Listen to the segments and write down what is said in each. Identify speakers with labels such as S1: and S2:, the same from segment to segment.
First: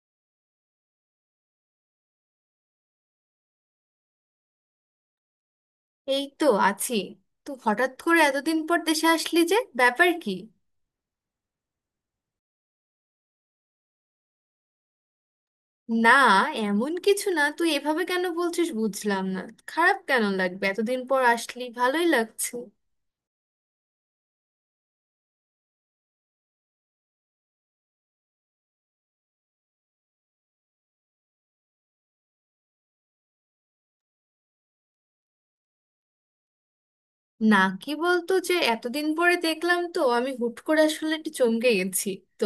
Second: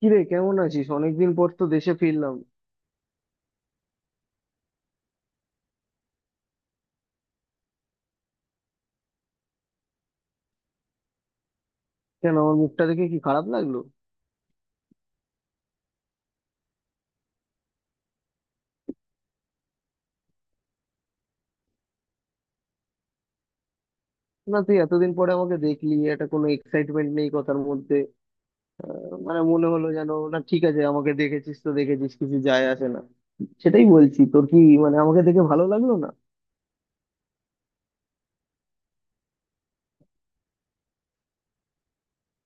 S1: কিরে, কেমন আছিস? অনেকদিন পর তো দেশে ফিরলাম।
S2: এই তো আছি। তো হঠাৎ করে এতদিন পর দেশে আসলি, যে ব্যাপার কি?
S1: কেন, আমার মুখটা দেখে কি খারাপ লাগলো?
S2: না, এমন কিছু না। তুই এভাবে কেন বলছিস, বুঝলাম না। খারাপ কেন লাগবে? এতদিন পর আসলি, ভালোই লাগছে।
S1: না, তুই এতদিন পরে আমাকে দেখলি, এটা কোনো এক্সাইটমেন্ট নেই কথার মধ্যে। মানে মনে হলো যেন, না ঠিক আছে আমাকে দেখেছিস তো দেখেছিস, কিছু যায় আসে না। সেটাই বলছি তোর কি, মানে আমাকে দেখে ভালো লাগলো না?
S2: না কি বলতো, যে এতদিন পরে দেখলাম তো আমি হুট করে আসলে একটু চমকে গেছি। তো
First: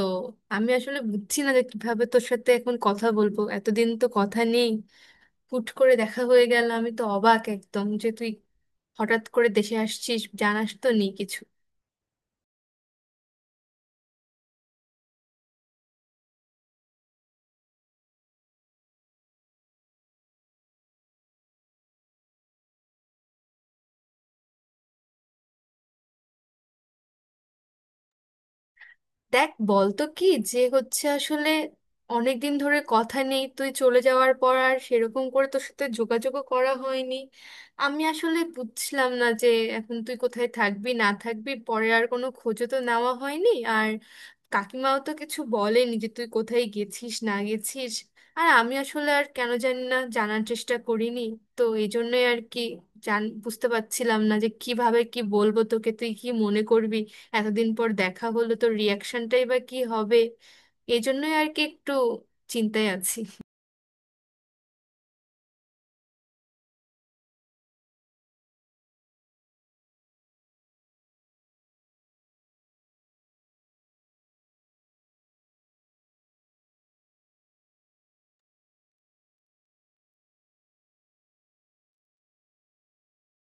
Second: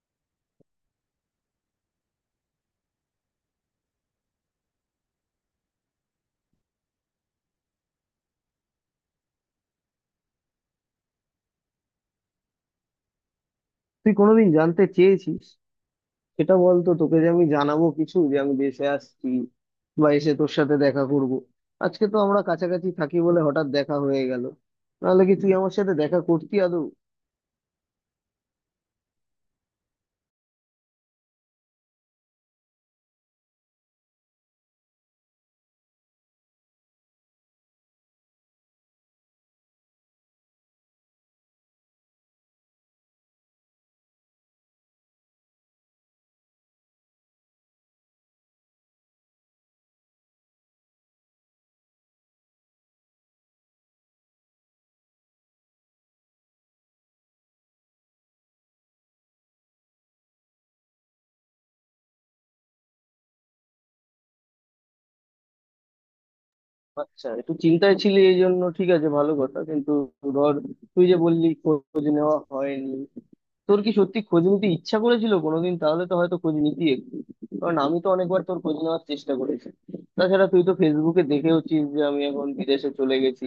S2: আমি আসলে বুঝছি না যে কিভাবে তোর সাথে এখন কথা বলবো, এতদিন তো কথা নেই। হুট করে দেখা হয়ে গেল, আমি তো অবাক একদম, যে তুই হঠাৎ করে দেশে আসছিস, জানাস তো নেই কিছু।
S1: তুই কোনোদিন জানতে চেয়েছিস? সেটা বলতো তোকে যে আমি জানাবো কিছু, যে আমি দেশে আসছি বা এসে তোর সাথে দেখা করব। আজকে তো আমরা কাছাকাছি থাকি বলে হঠাৎ দেখা হয়ে গেল, নাহলে কি তুই আমার সাথে দেখা করতি আদৌ?
S2: দেখ বলতো কি যে হচ্ছে আসলে। অনেকদিন ধরে কথা নেই, তুই চলে যাওয়ার পর আর সেরকম করে তোর সাথে যোগাযোগও করা হয়নি। আমি আসলে বুঝলাম না যে এখন তুই কোথায় থাকবি না থাকবি, পরে আর কোনো খোঁজও তো নেওয়া হয়নি। আর কাকিমাও তো কিছু বলেনি যে তুই কোথায় গেছিস না গেছিস। আর আমি আসলে আর কেন জানি না, জানার চেষ্টা করিনি। তো এই জন্যই আর কি, জান বুঝতে পারছিলাম না যে কিভাবে কি বলবো তোকে, তুই কি মনে করবি, এতদিন পর দেখা হলো তো রিয়াকশনটাই বা কি হবে। এই জন্যই আর কি একটু চিন্তায় আছি।
S1: আচ্ছা, একটু চিন্তায় ছিলি এই জন্য, ঠিক আছে ভালো কথা। কিন্তু ধর, তুই যে বললি খোঁজ নেওয়া হয়নি, তোর কি সত্যি খোঁজ নিতে ইচ্ছা করেছিল কোনোদিন? তাহলে তো হয়তো খোঁজ নিতি একটু। কারণ আমি তো অনেকবার তোর খোঁজ নেওয়ার চেষ্টা করেছি। তাছাড়া তুই তো ফেসবুকে দেখেওছিস যে আমি এখন বিদেশে চলে গেছি,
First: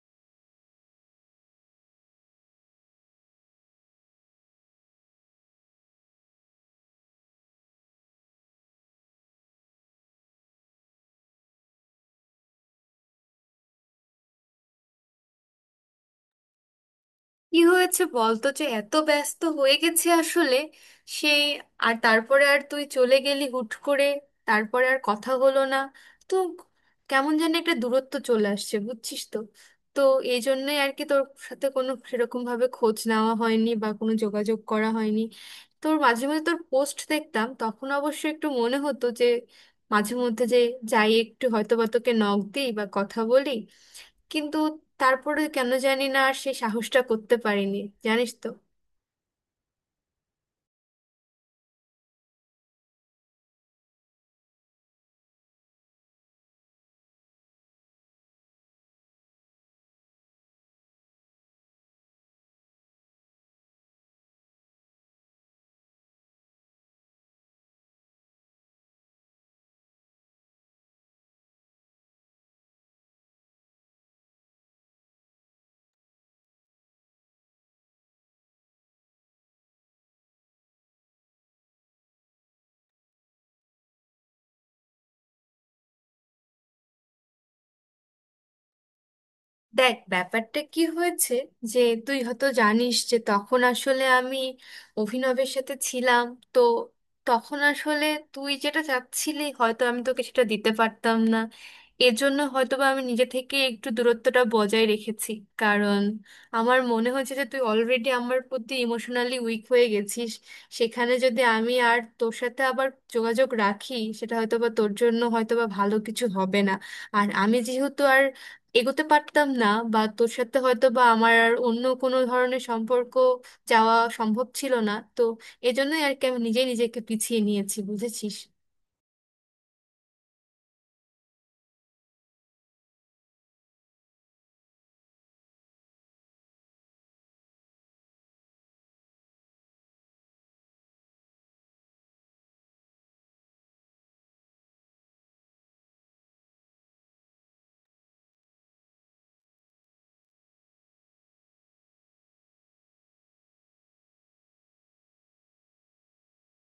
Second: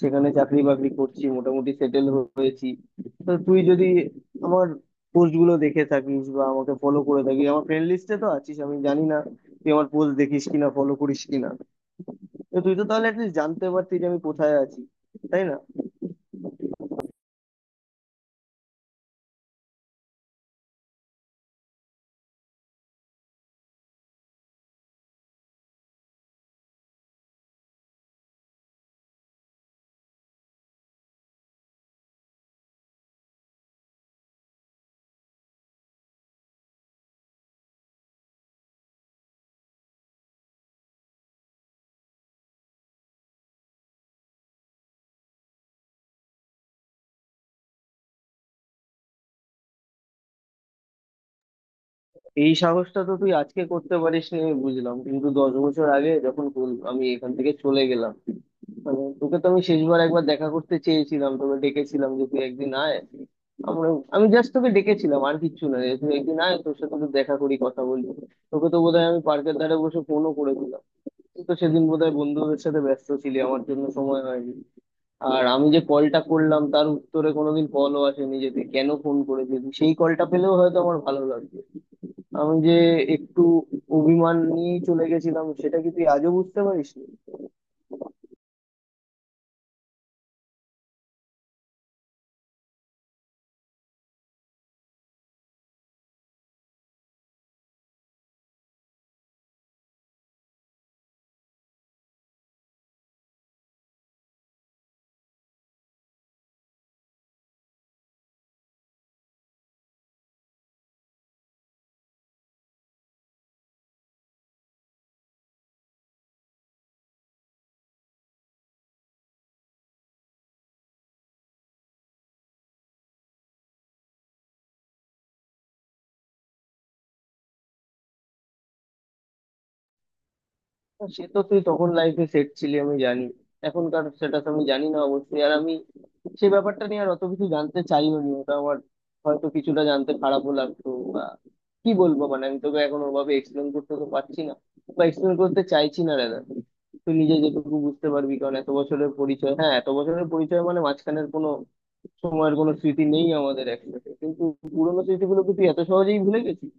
S1: সেখানে চাকরি বাকরি করছি, মোটামুটি সেটেল হয়েছি। তো তুই যদি আমার পোস্ট গুলো দেখে থাকিস বা আমাকে ফলো করে থাকিস, আমার ফ্রেন্ড লিস্টে তো আছিস, আমি জানি না তুই আমার পোস্ট দেখিস কিনা, ফলো করিস কিনা। তো তুই তো তাহলে অ্যাটলিস্ট জানতে পারতি যে আমি কোথায় আছি, তাই না?
S2: কি হয়েছে বলতো, যে এত ব্যস্ত হয়ে গেছে আসলে সেই। আর তারপরে আর তুই চলে গেলি হুট করে, তারপরে আর কথা হলো না। তো কেমন যেন একটা দূরত্ব চলে আসছে, বুঝছিস তো। তো এই জন্যই আর কি তোর সাথে কোনো সেরকম ভাবে খোঁজ নেওয়া হয়নি বা কোনো যোগাযোগ করা হয়নি। তোর মাঝে মাঝে তোর পোস্ট দেখতাম, তখন অবশ্য একটু মনে হতো যে মাঝে মধ্যে যে যাই একটু হয়তো বা তোকে নক দিই বা কথা বলি, কিন্তু তারপরে কেন জানি না আর সেই সাহসটা করতে পারিনি, জানিস তো।
S1: এই সাহসটা তো তুই আজকে করতে পারিস নি আমি বুঝলাম, কিন্তু 10 বছর আগে যখন আমি এখান থেকে চলে গেলাম, মানে তোকে তো আমি শেষবার একবার দেখা করতে চেয়েছিলাম, তোকে ডেকেছিলাম যে তুই একদিন আয়, আমরা, আমি জাস্ট তোকে ডেকেছিলাম আর কিচ্ছু না, যে তুই একদিন আয়, তোর সাথে একটু দেখা করি, কথা বলি। তোকে তো বোধহয় আমি পার্কের ধারে বসে ফোনও করেছিলাম, তুই তো সেদিন বোধহয় বন্ধুদের সাথে ব্যস্ত ছিলি, আমার জন্য সময় হয়নি। আর আমি যে কলটা করলাম তার উত্তরে কোনোদিন কলও আসেনি, যে তুই কেন ফোন করেছিস, সেই কলটা পেলেও হয়তো আমার ভালো লাগবে। আমি যে একটু অভিমান নিয়েই চলে গেছিলাম সেটা কি তুই আজও বুঝতে পারিস নি?
S2: দেখ ব্যাপারটা কি হয়েছে যে তুই হয়তো জানিস যে তখন আসলে আমি অভিনবের সাথে ছিলাম। তো তখন আসলে তুই যেটা চাচ্ছিলি হয়তো আমি তোকে সেটা দিতে পারতাম না। এর জন্য হয়তো বা আমি নিজে থেকে একটু দূরত্বটা বজায় রেখেছি। কারণ আমার মনে হয়েছে যে তুই অলরেডি আমার প্রতি ইমোশনালি উইক হয়ে গেছিস। সেখানে যদি আমি আর তোর সাথে আবার যোগাযোগ রাখি, সেটা হয়তো বা তোর জন্য হয়তো বা ভালো কিছু হবে না। আর আমি যেহেতু আর এগোতে পারতাম না বা তোর সাথে হয়তো বা আমার আর অন্য কোনো ধরনের সম্পর্ক যাওয়া সম্ভব ছিল না, তো এজন্যই আর কি আমি নিজে নিজেকে পিছিয়ে নিয়েছি, বুঝেছিস।
S1: সে তো তুই তখন লাইফে সেট ছিলি আমি জানি, এখনকার স্ট্যাটাস আমি জানি না অবশ্যই। আর আমি সে ব্যাপারটা নিয়ে আর অত কিছু জানতে চাইও নি, ওটা আমার হয়তো কিছুটা জানতে খারাপও লাগতো। বা কি বলবো, মানে আমি তোকে এখন ওভাবে এক্সপ্লেন করতে তো পারছি না, বা এক্সপ্লেন করতে চাইছি না দাদা। তুই নিজে যেটুকু বুঝতে পারবি, কারণ এত বছরের পরিচয়, হ্যাঁ এত বছরের পরিচয়, মানে মাঝখানের কোনো সময়ের কোনো স্মৃতি নেই আমাদের একসাথে, কিন্তু পুরোনো স্মৃতিগুলোকে তুই এত সহজেই ভুলে গেছিস।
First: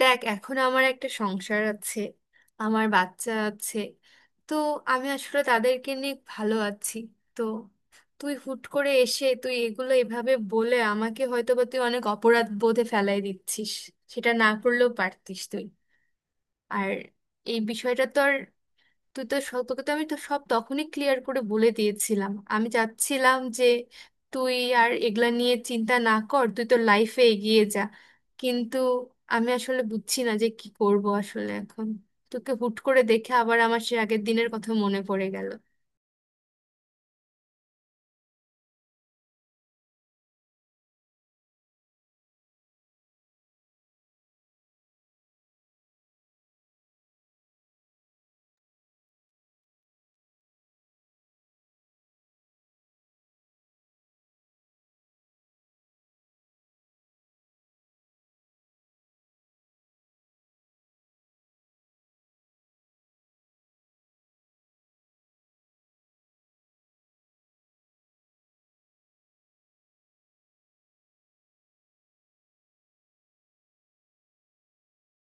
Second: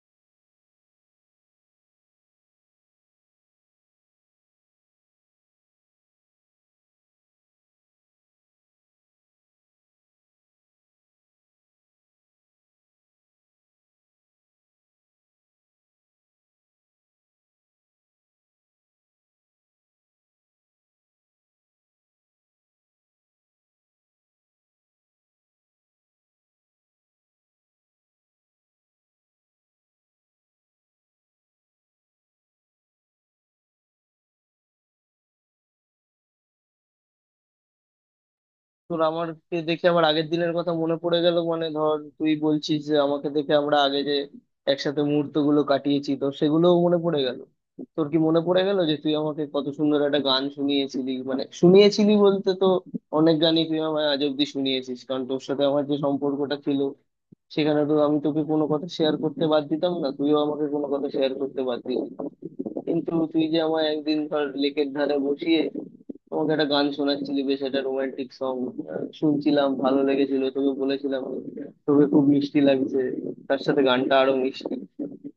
S2: দেখ, এখন আমার একটা সংসার আছে, আমার বাচ্চা আছে। তো আমি আসলে তাদেরকে নিয়ে ভালো আছি। তো তুই হুট করে এসে তুই এগুলো এভাবে বলে আমাকে হয়তো বা তুই অনেক অপরাধ বোধে ফেলাই দিচ্ছিস। সেটা না করলেও পারতিস তুই। আর এই বিষয়টা তো আর তোকে তো আমি তো সব তখনই ক্লিয়ার করে বলে দিয়েছিলাম। আমি চাচ্ছিলাম যে তুই আর এগুলা নিয়ে চিন্তা না কর, তুই তো লাইফে এগিয়ে যা। কিন্তু আমি আসলে বুঝছি না যে কি করব আসলে এখন, তোকে হুট করে দেখে আবার আমার সে আগের দিনের কথা মনে পড়ে গেল।
S1: তোর আমাকে দেখে আমার আগের দিনের কথা মনে পড়ে গেল মানে, ধর তুই বলছিস যে আমাকে দেখে আমরা আগে যে একসাথে মুহূর্ত গুলো কাটিয়েছি তো সেগুলোও মনে পড়ে গেল। তোর কি মনে পড়ে গেল যে তুই আমাকে কত সুন্দর একটা গান শুনিয়েছিলি, মানে শুনিয়েছিলি বলতে তো অনেক গানই তুই আমায় আজ অব্দি শুনিয়েছিস, কারণ তোর সাথে আমার যে সম্পর্কটা ছিল সেখানে তো আমি তোকে কোনো কথা শেয়ার করতে বাদ দিতাম না, তুইও আমাকে কোনো কথা শেয়ার করতে বাদ দিতি না। কিন্তু তুই যে আমায় একদিন ধর লেকের ধারে বসিয়ে তোমাকে একটা গান শোনাচ্ছিলি, বেশ একটা রোমান্টিক সং শুনছিলাম, ভালো লেগেছিল, তোকে বলেছিলাম তোকে খুব মিষ্টি লাগছে, তার সাথে গানটা আরো মিষ্টি,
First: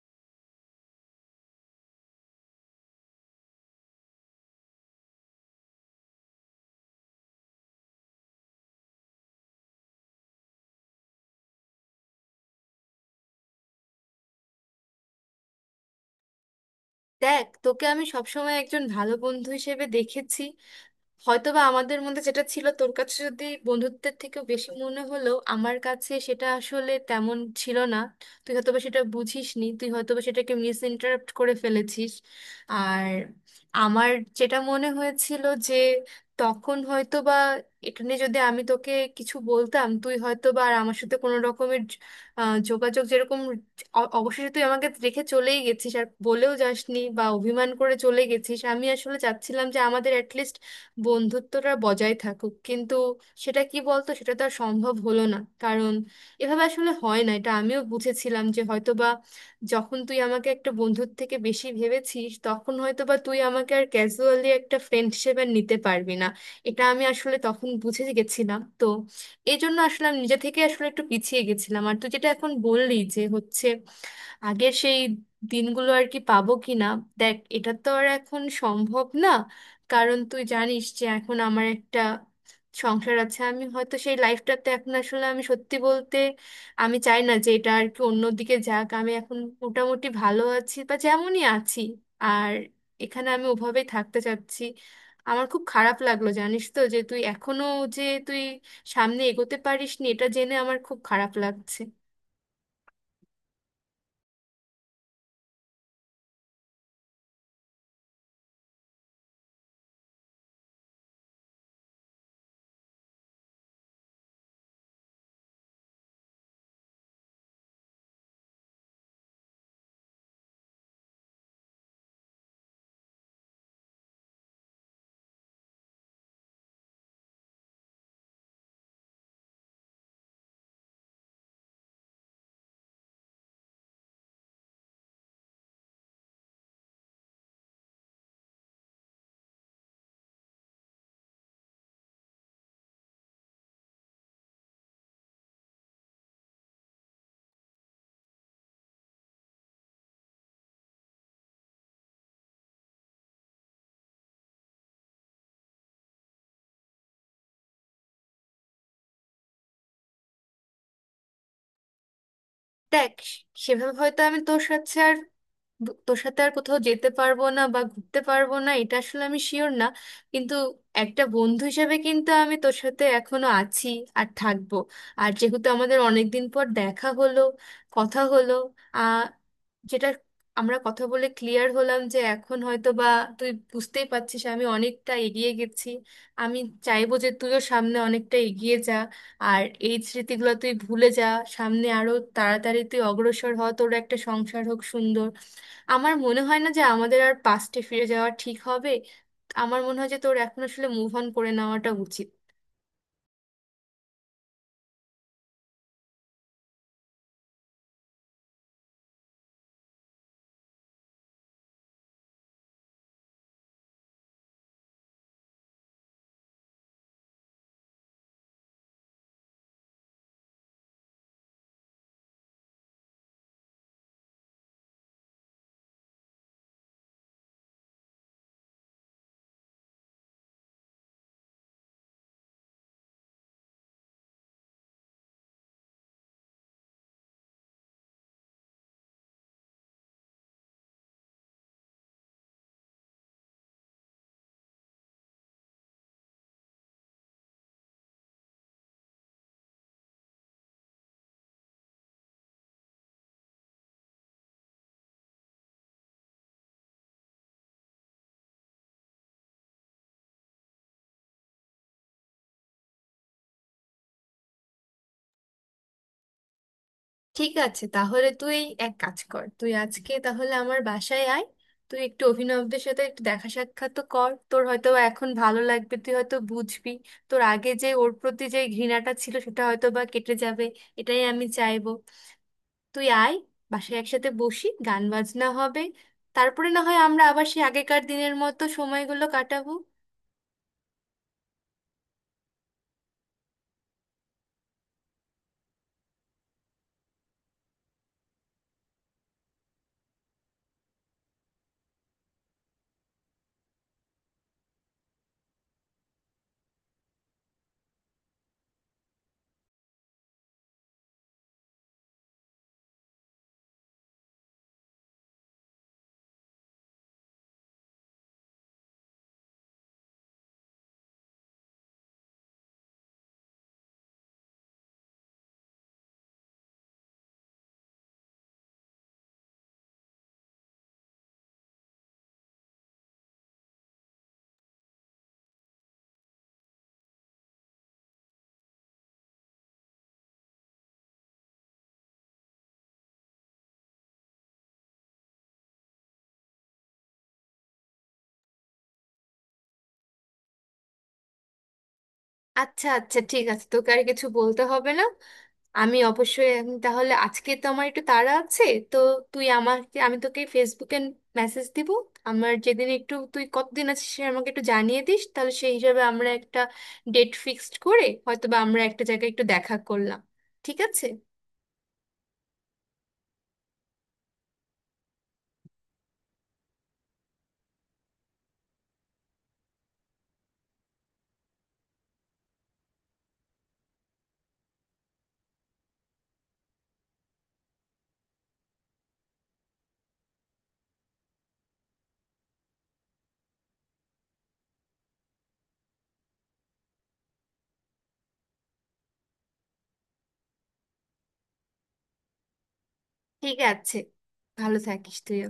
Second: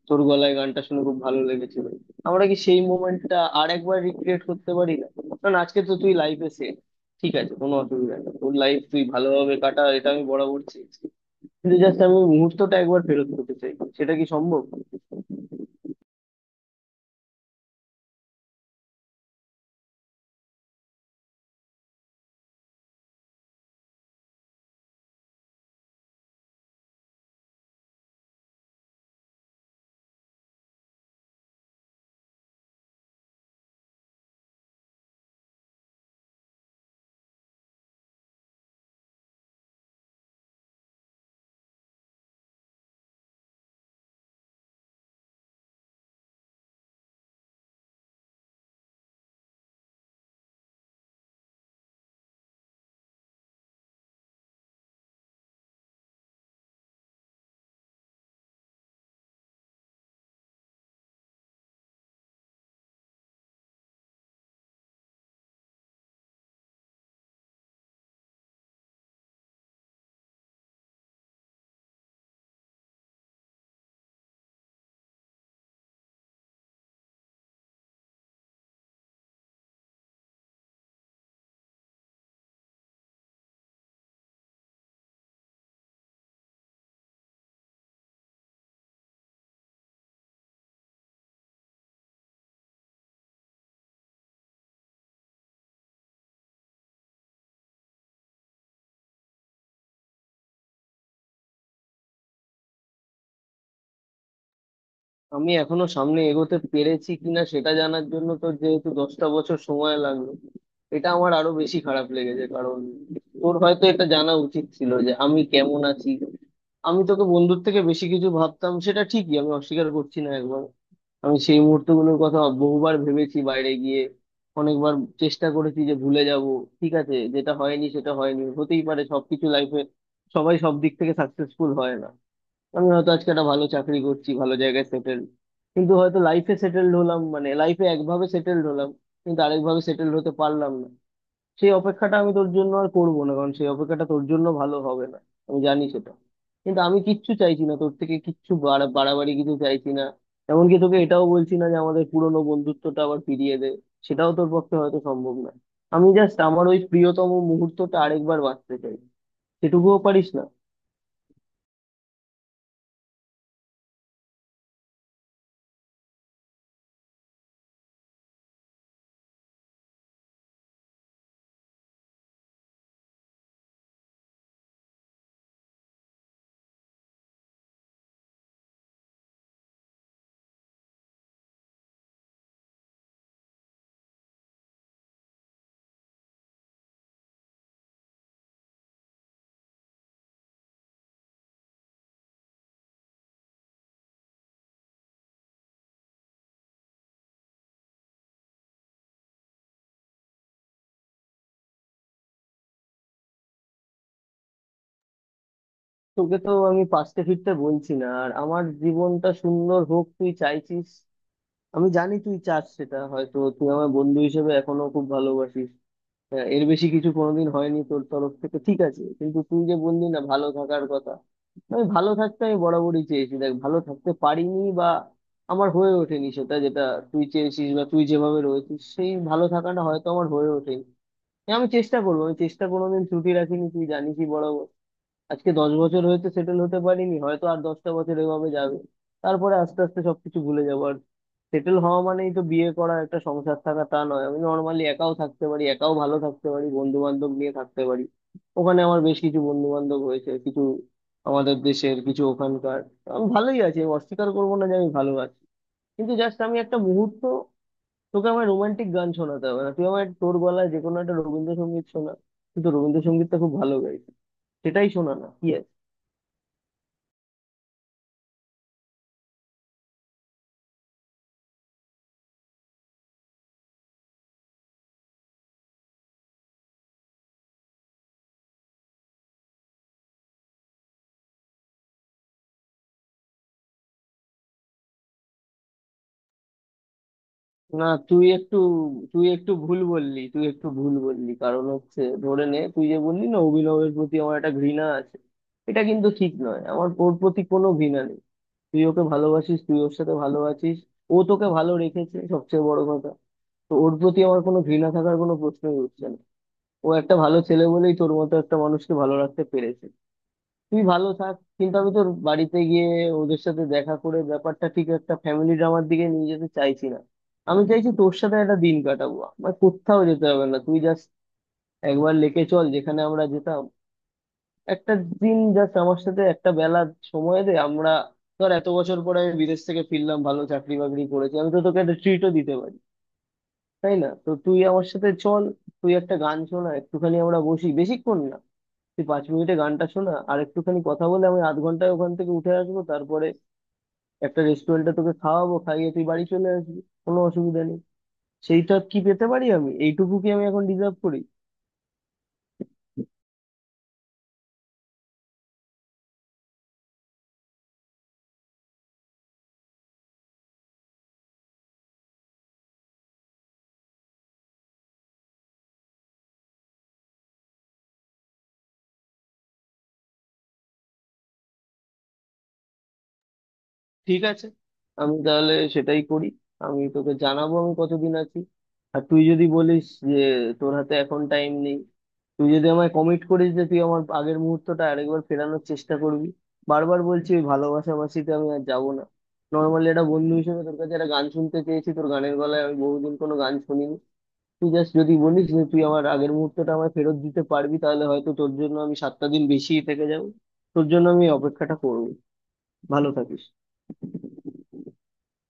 S1: তোর গলায় গানটা শুনে খুব ভালো লেগেছিল। আমরা কি সেই মোমেন্টটা আর একবার রিক্রিয়েট করতে পারি না? কারণ আজকে তো তুই লাইফে সেট, ঠিক আছে কোনো অসুবিধা নেই, তোর লাইফ তুই ভালোভাবে কাটা, এটা আমি বরাবর চেয়েছি। কিন্তু জাস্ট আমি মুহূর্তটা একবার ফেরত করতে চাই, সেটা কি সম্ভব?
S2: দেখ তোকে আমি সবসময় একজন ভালো বন্ধু হিসেবে দেখেছি। হয়তোবা আমাদের মধ্যে যেটা ছিল তোর কাছে যদি বন্ধুত্বের থেকেও বেশি মনে হলো, আমার কাছে সেটা আসলে তেমন ছিল না। তুই হয়তোবা সেটা বুঝিসনি, তুই হয়তোবা সেটাকে মিস ইন্টারপ্ট করে ফেলেছিস। আর আমার যেটা মনে হয়েছিল যে তখন হয়তোবা এখানে যদি আমি তোকে কিছু বলতাম, তুই হয়তোবা আর আমার সাথে কোনো রকমের যোগাযোগ যেরকম, অবশেষে তুই আমাকে রেখে চলেই গেছিস, আর বলেও যাসনি বা অভিমান করে চলে গেছিস। আমি আসলে চাচ্ছিলাম যে আমাদের অ্যাটলিস্ট বন্ধুত্বটা বজায় থাকুক, কিন্তু সেটা কি বলতো, সেটা তো আর সম্ভব হলো না। কারণ এভাবে আসলে হয় না, এটা আমিও বুঝেছিলাম যে হয়তো বা যখন তুই আমাকে একটা বন্ধুর থেকে বেশি ভেবেছিস, তখন হয়তো বা তুই আমাকে আর ক্যাজুয়ালি একটা ফ্রেন্ড হিসেবে আর নিতে পারবি না। এটা আমি আসলে তখন বুঝে গেছিলাম। তো এই জন্য আসলে আমি নিজে থেকে আসলে একটু পিছিয়ে গেছিলাম। আর তুই যেটা এখন বললি যে হচ্ছে আগের সেই দিনগুলো আর কি পাবো কি না, দেখ এটা তো আর এখন সম্ভব না। কারণ তুই জানিস যে এখন আমার একটা সংসার আছে, আমি হয়তো সেই লাইফটাতে এখন আসলে আমি সত্যি বলতে আমি চাই না যে এটা আর কি অন্যদিকে যাক। আমি এখন মোটামুটি ভালো আছি বা যেমনই আছি, আর এখানে আমি ওভাবেই থাকতে চাচ্ছি। আমার খুব খারাপ লাগলো জানিস তো, যে তুই এখনো যে তুই সামনে এগোতে পারিসনি, এটা জেনে আমার খুব খারাপ লাগছে।
S1: আমি এখনো সামনে এগোতে পেরেছি কিনা সেটা জানার জন্য তোর যেহেতু 10টা বছর সময় লাগলো, এটা আমার আরো বেশি খারাপ লেগেছে, কারণ তোর হয়তো এটা জানা উচিত ছিল যে আমি কেমন আছি। আমি তোকে বন্ধুর থেকে বেশি কিছু ভাবতাম, সেটা ঠিকই, আমি অস্বীকার করছি না একবার। আমি সেই মুহূর্তগুলোর কথা বহুবার ভেবেছি বাইরে গিয়ে, অনেকবার চেষ্টা করেছি যে ভুলে যাব। ঠিক আছে, যেটা হয়নি সেটা হয়নি, হতেই পারে, সবকিছু লাইফে সবাই সব দিক থেকে সাকসেসফুল হয় না। আমি হয়তো আজকে একটা ভালো চাকরি করছি, ভালো জায়গায় সেটেল, কিন্তু হয়তো লাইফে সেটেলড হলাম মানে লাইফে একভাবে সেটেলড হলাম, কিন্তু আরেকভাবে সেটেলড হতে পারলাম না। সেই অপেক্ষাটা আমি তোর জন্য আর করবো না, কারণ সেই অপেক্ষাটা তোর জন্য ভালো হবে না, আমি জানি সেটা। কিন্তু আমি কিচ্ছু চাইছি না তোর থেকে, কিচ্ছু বাড়াবাড়ি কিছু চাইছি না। এমনকি তোকে এটাও বলছি না যে আমাদের পুরোনো বন্ধুত্বটা আবার ফিরিয়ে দে, সেটাও তোর পক্ষে হয়তো সম্ভব না। আমি জাস্ট আমার ওই প্রিয়তম মুহূর্তটা আরেকবার বাঁচতে চাই, সেটুকুও পারিস না?
S2: দেখ, সেভাবে হয়তো আমি তোর সাথে আর তোর সাথে আর কোথাও যেতে পারবো না বা ঘুরতে পারবো না, এটা আসলে আমি শিওর না। কিন্তু একটা বন্ধু হিসেবে কিন্তু আমি তোর সাথে এখনো আছি আর থাকবো। আর যেহেতু আমাদের অনেক দিন পর দেখা হলো, কথা হলো, আহ যেটা আমরা কথা বলে ক্লিয়ার হলাম যে এখন হয়তো বা তুই বুঝতেই পারছিস আমি অনেকটা এগিয়ে গেছি। আমি চাইবো যে তুইও সামনে অনেকটা এগিয়ে যা, আর এই স্মৃতিগুলো তুই ভুলে যা। সামনে আরো তাড়াতাড়ি তুই অগ্রসর হ, তোর একটা সংসার হোক সুন্দর। আমার মনে হয় না যে আমাদের আর পাস্টে ফিরে যাওয়া ঠিক হবে। আমার মনে হয় যে তোর এখন আসলে মুভ অন করে নেওয়াটা উচিত।
S1: তোকে তো আমি পাশতে ফিরতে বলছি না, আর আমার জীবনটা সুন্দর হোক তুই চাইছিস, আমি জানি তুই চাস, সেটা হয়তো তুই আমার বন্ধু হিসেবে এখনো খুব ভালোবাসিস। হ্যাঁ, এর বেশি কিছু কোনোদিন হয়নি তোর তরফ থেকে, ঠিক আছে। কিন্তু তুই যে বললি না, ভালো থাকার কথা, আমি ভালো থাকতে আমি বরাবরই চেয়েছি, দেখ ভালো থাকতে পারিনি, বা আমার হয়ে ওঠেনি সেটা, যেটা তুই চেয়েছিস বা তুই যেভাবে রয়েছিস সেই ভালো থাকাটা হয়তো আমার হয়ে ওঠেনি। আমি চেষ্টা করবো, আমি চেষ্টা কোনোদিন ত্রুটি রাখিনি তুই জানিসই বরাবর। আজকে 10 বছর হয়েছে সেটেল হতে পারিনি, হয়তো আর 10টা বছর এভাবে যাবে, তারপরে আস্তে আস্তে সবকিছু ভুলে যাবো। আর সেটেল হওয়া মানেই তো বিয়ে করা, একটা সংসার থাকা তা নয়, আমি নর্মালি একাও থাকতে পারি, একাও ভালো থাকতে পারি, বন্ধু বান্ধব নিয়ে থাকতে পারি। ওখানে আমার বেশ কিছু বন্ধু বান্ধব হয়েছে, কিছু আমাদের দেশের, কিছু ওখানকার। আমি ভালোই আছি, আমি অস্বীকার করবো না যে আমি ভালো আছি। কিন্তু জাস্ট আমি একটা মুহূর্ত, তোকে আমার রোমান্টিক গান শোনাতে হবে না, তুই আমার, তোর গলায় যে কোনো একটা রবীন্দ্রসঙ্গীত শোনা। কিন্তু রবীন্দ্রসঙ্গীতটা খুব ভালো গাইছিস, সেটাই শোনা না কি?
S2: ঠিক আছে, তাহলে তুই এক কাজ কর, তুই আজকে তাহলে আমার বাসায় আয়। তুই একটু অভিনবদের সাথে একটু দেখা সাক্ষাৎ তো কর, তোর হয়তো বা এখন ভালো লাগবে, তুই হয়তো বুঝবি, তোর আগে যে ওর প্রতি যে ঘৃণাটা ছিল সেটা হয়তো বা কেটে যাবে। এটাই আমি চাইবো। তুই আয় বাসায়, একসাথে বসি, গান বাজনা হবে। তারপরে না হয় আমরা আবার সেই
S1: না,
S2: আগেকার
S1: তুই
S2: দিনের
S1: একটু,
S2: মতো
S1: তুই
S2: সময়গুলো
S1: একটু
S2: কাটাবো।
S1: ভুল বললি, তুই একটু ভুল বললি, কারণ হচ্ছে ধরে নে তুই যে বললি না অভিনবের প্রতি আমার একটা ঘৃণা আছে, এটা কিন্তু ঠিক নয়, আমার ওর প্রতি কোনো ঘৃণা নেই। তুই ওকে ভালোবাসিস, তুই ওর সাথে ভালো আছিস, ও তোকে ভালো রেখেছে, সবচেয়ে বড় কথা। তো ওর প্রতি আমার কোনো ঘৃণা থাকার কোনো প্রশ্নই উঠছে না, ও একটা ভালো ছেলে বলেই তোর মতো একটা মানুষকে ভালো রাখতে পেরেছে। তুই ভালো থাক, কিন্তু আমি তোর বাড়িতে গিয়ে ওদের সাথে দেখা করে ব্যাপারটা ঠিক একটা ফ্যামিলি ড্রামার দিকে নিয়ে যেতে চাইছি না। আমি চাইছি তোর সাথে একটা দিন কাটাবো, আমার কোথাও যেতে হবে না, তুই জাস্ট একবার লেকে চল, যেখানে আমরা যেতাম। একটা দিন জাস্ট আমার সাথে একটা বেলা সময় দে। আমরা, ধর এত বছর পরে আমি বিদেশ থেকে ফিরলাম, ভালো চাকরি বাকরি করেছি, আমি তো তোকে একটা ট্রিটও দিতে পারি তাই না? তো তুই আমার সাথে চল, তুই একটা গান শোনা একটুখানি, আমরা বসি বেশিক্ষণ না, তুই 5 মিনিটে গানটা শোনা আর একটুখানি কথা বলে আমি আধ ঘন্টায় ওখান থেকে উঠে আসবো, তারপরে একটা রেস্টুরেন্টে তোকে খাওয়াবো, খাইয়ে তুই বাড়ি চলে আসবি, কোনো অসুবিধা নেই। সেইটা কি পেতে পারি আমি? এইটুকু কি আমি এখন ডিজার্ভ করি?
S2: আচ্ছা আচ্ছা, ঠিক আছে, তোকে আর কিছু বলতে হবে না। আমি অবশ্যই, আমি তাহলে আজকে তো আমার একটু তাড়া আছে। তো তুই আমাকে, আমি তোকে ফেসবুকে মেসেজ দিব। আমার যেদিন একটু, তুই কতদিন আছিস সে আমাকে একটু জানিয়ে দিস, তাহলে সেই হিসাবে আমরা একটা ডেট ফিক্সড করে হয়তো বা আমরা একটা জায়গায় একটু দেখা করলাম। ঠিক আছে?
S1: ঠিক আছে, আমি তাহলে সেটাই করি, আমি তোকে জানাবো আমি কতদিন আছি। আর তুই যদি বলিস যে তোর হাতে এখন টাইম নেই, তুই যদি আমায় কমিট করিস যে তুই আমার আগের মুহূর্তটা আরেকবার ফেরানোর চেষ্টা করবি, বারবার বলছি ওই ভালোবাসাবাসিতে আমি আর যাবো না, নর্মালি একটা বন্ধু হিসেবে তোর কাছে একটা গান শুনতে চেয়েছি, তোর গানের গলায় আমি বহুদিন কোনো গান শুনিনি। তুই জাস্ট যদি বলিস যে তুই আমার আগের মুহূর্তটা আমায় ফেরত দিতে পারবি, তাহলে হয়তো তোর জন্য আমি 7টা দিন বেশি থেকে যাবো, তোর জন্য আমি এই অপেক্ষাটা করবো। ভালো থাকিস।
S2: ঠিক আছে, ভালো থাকিস তুইও।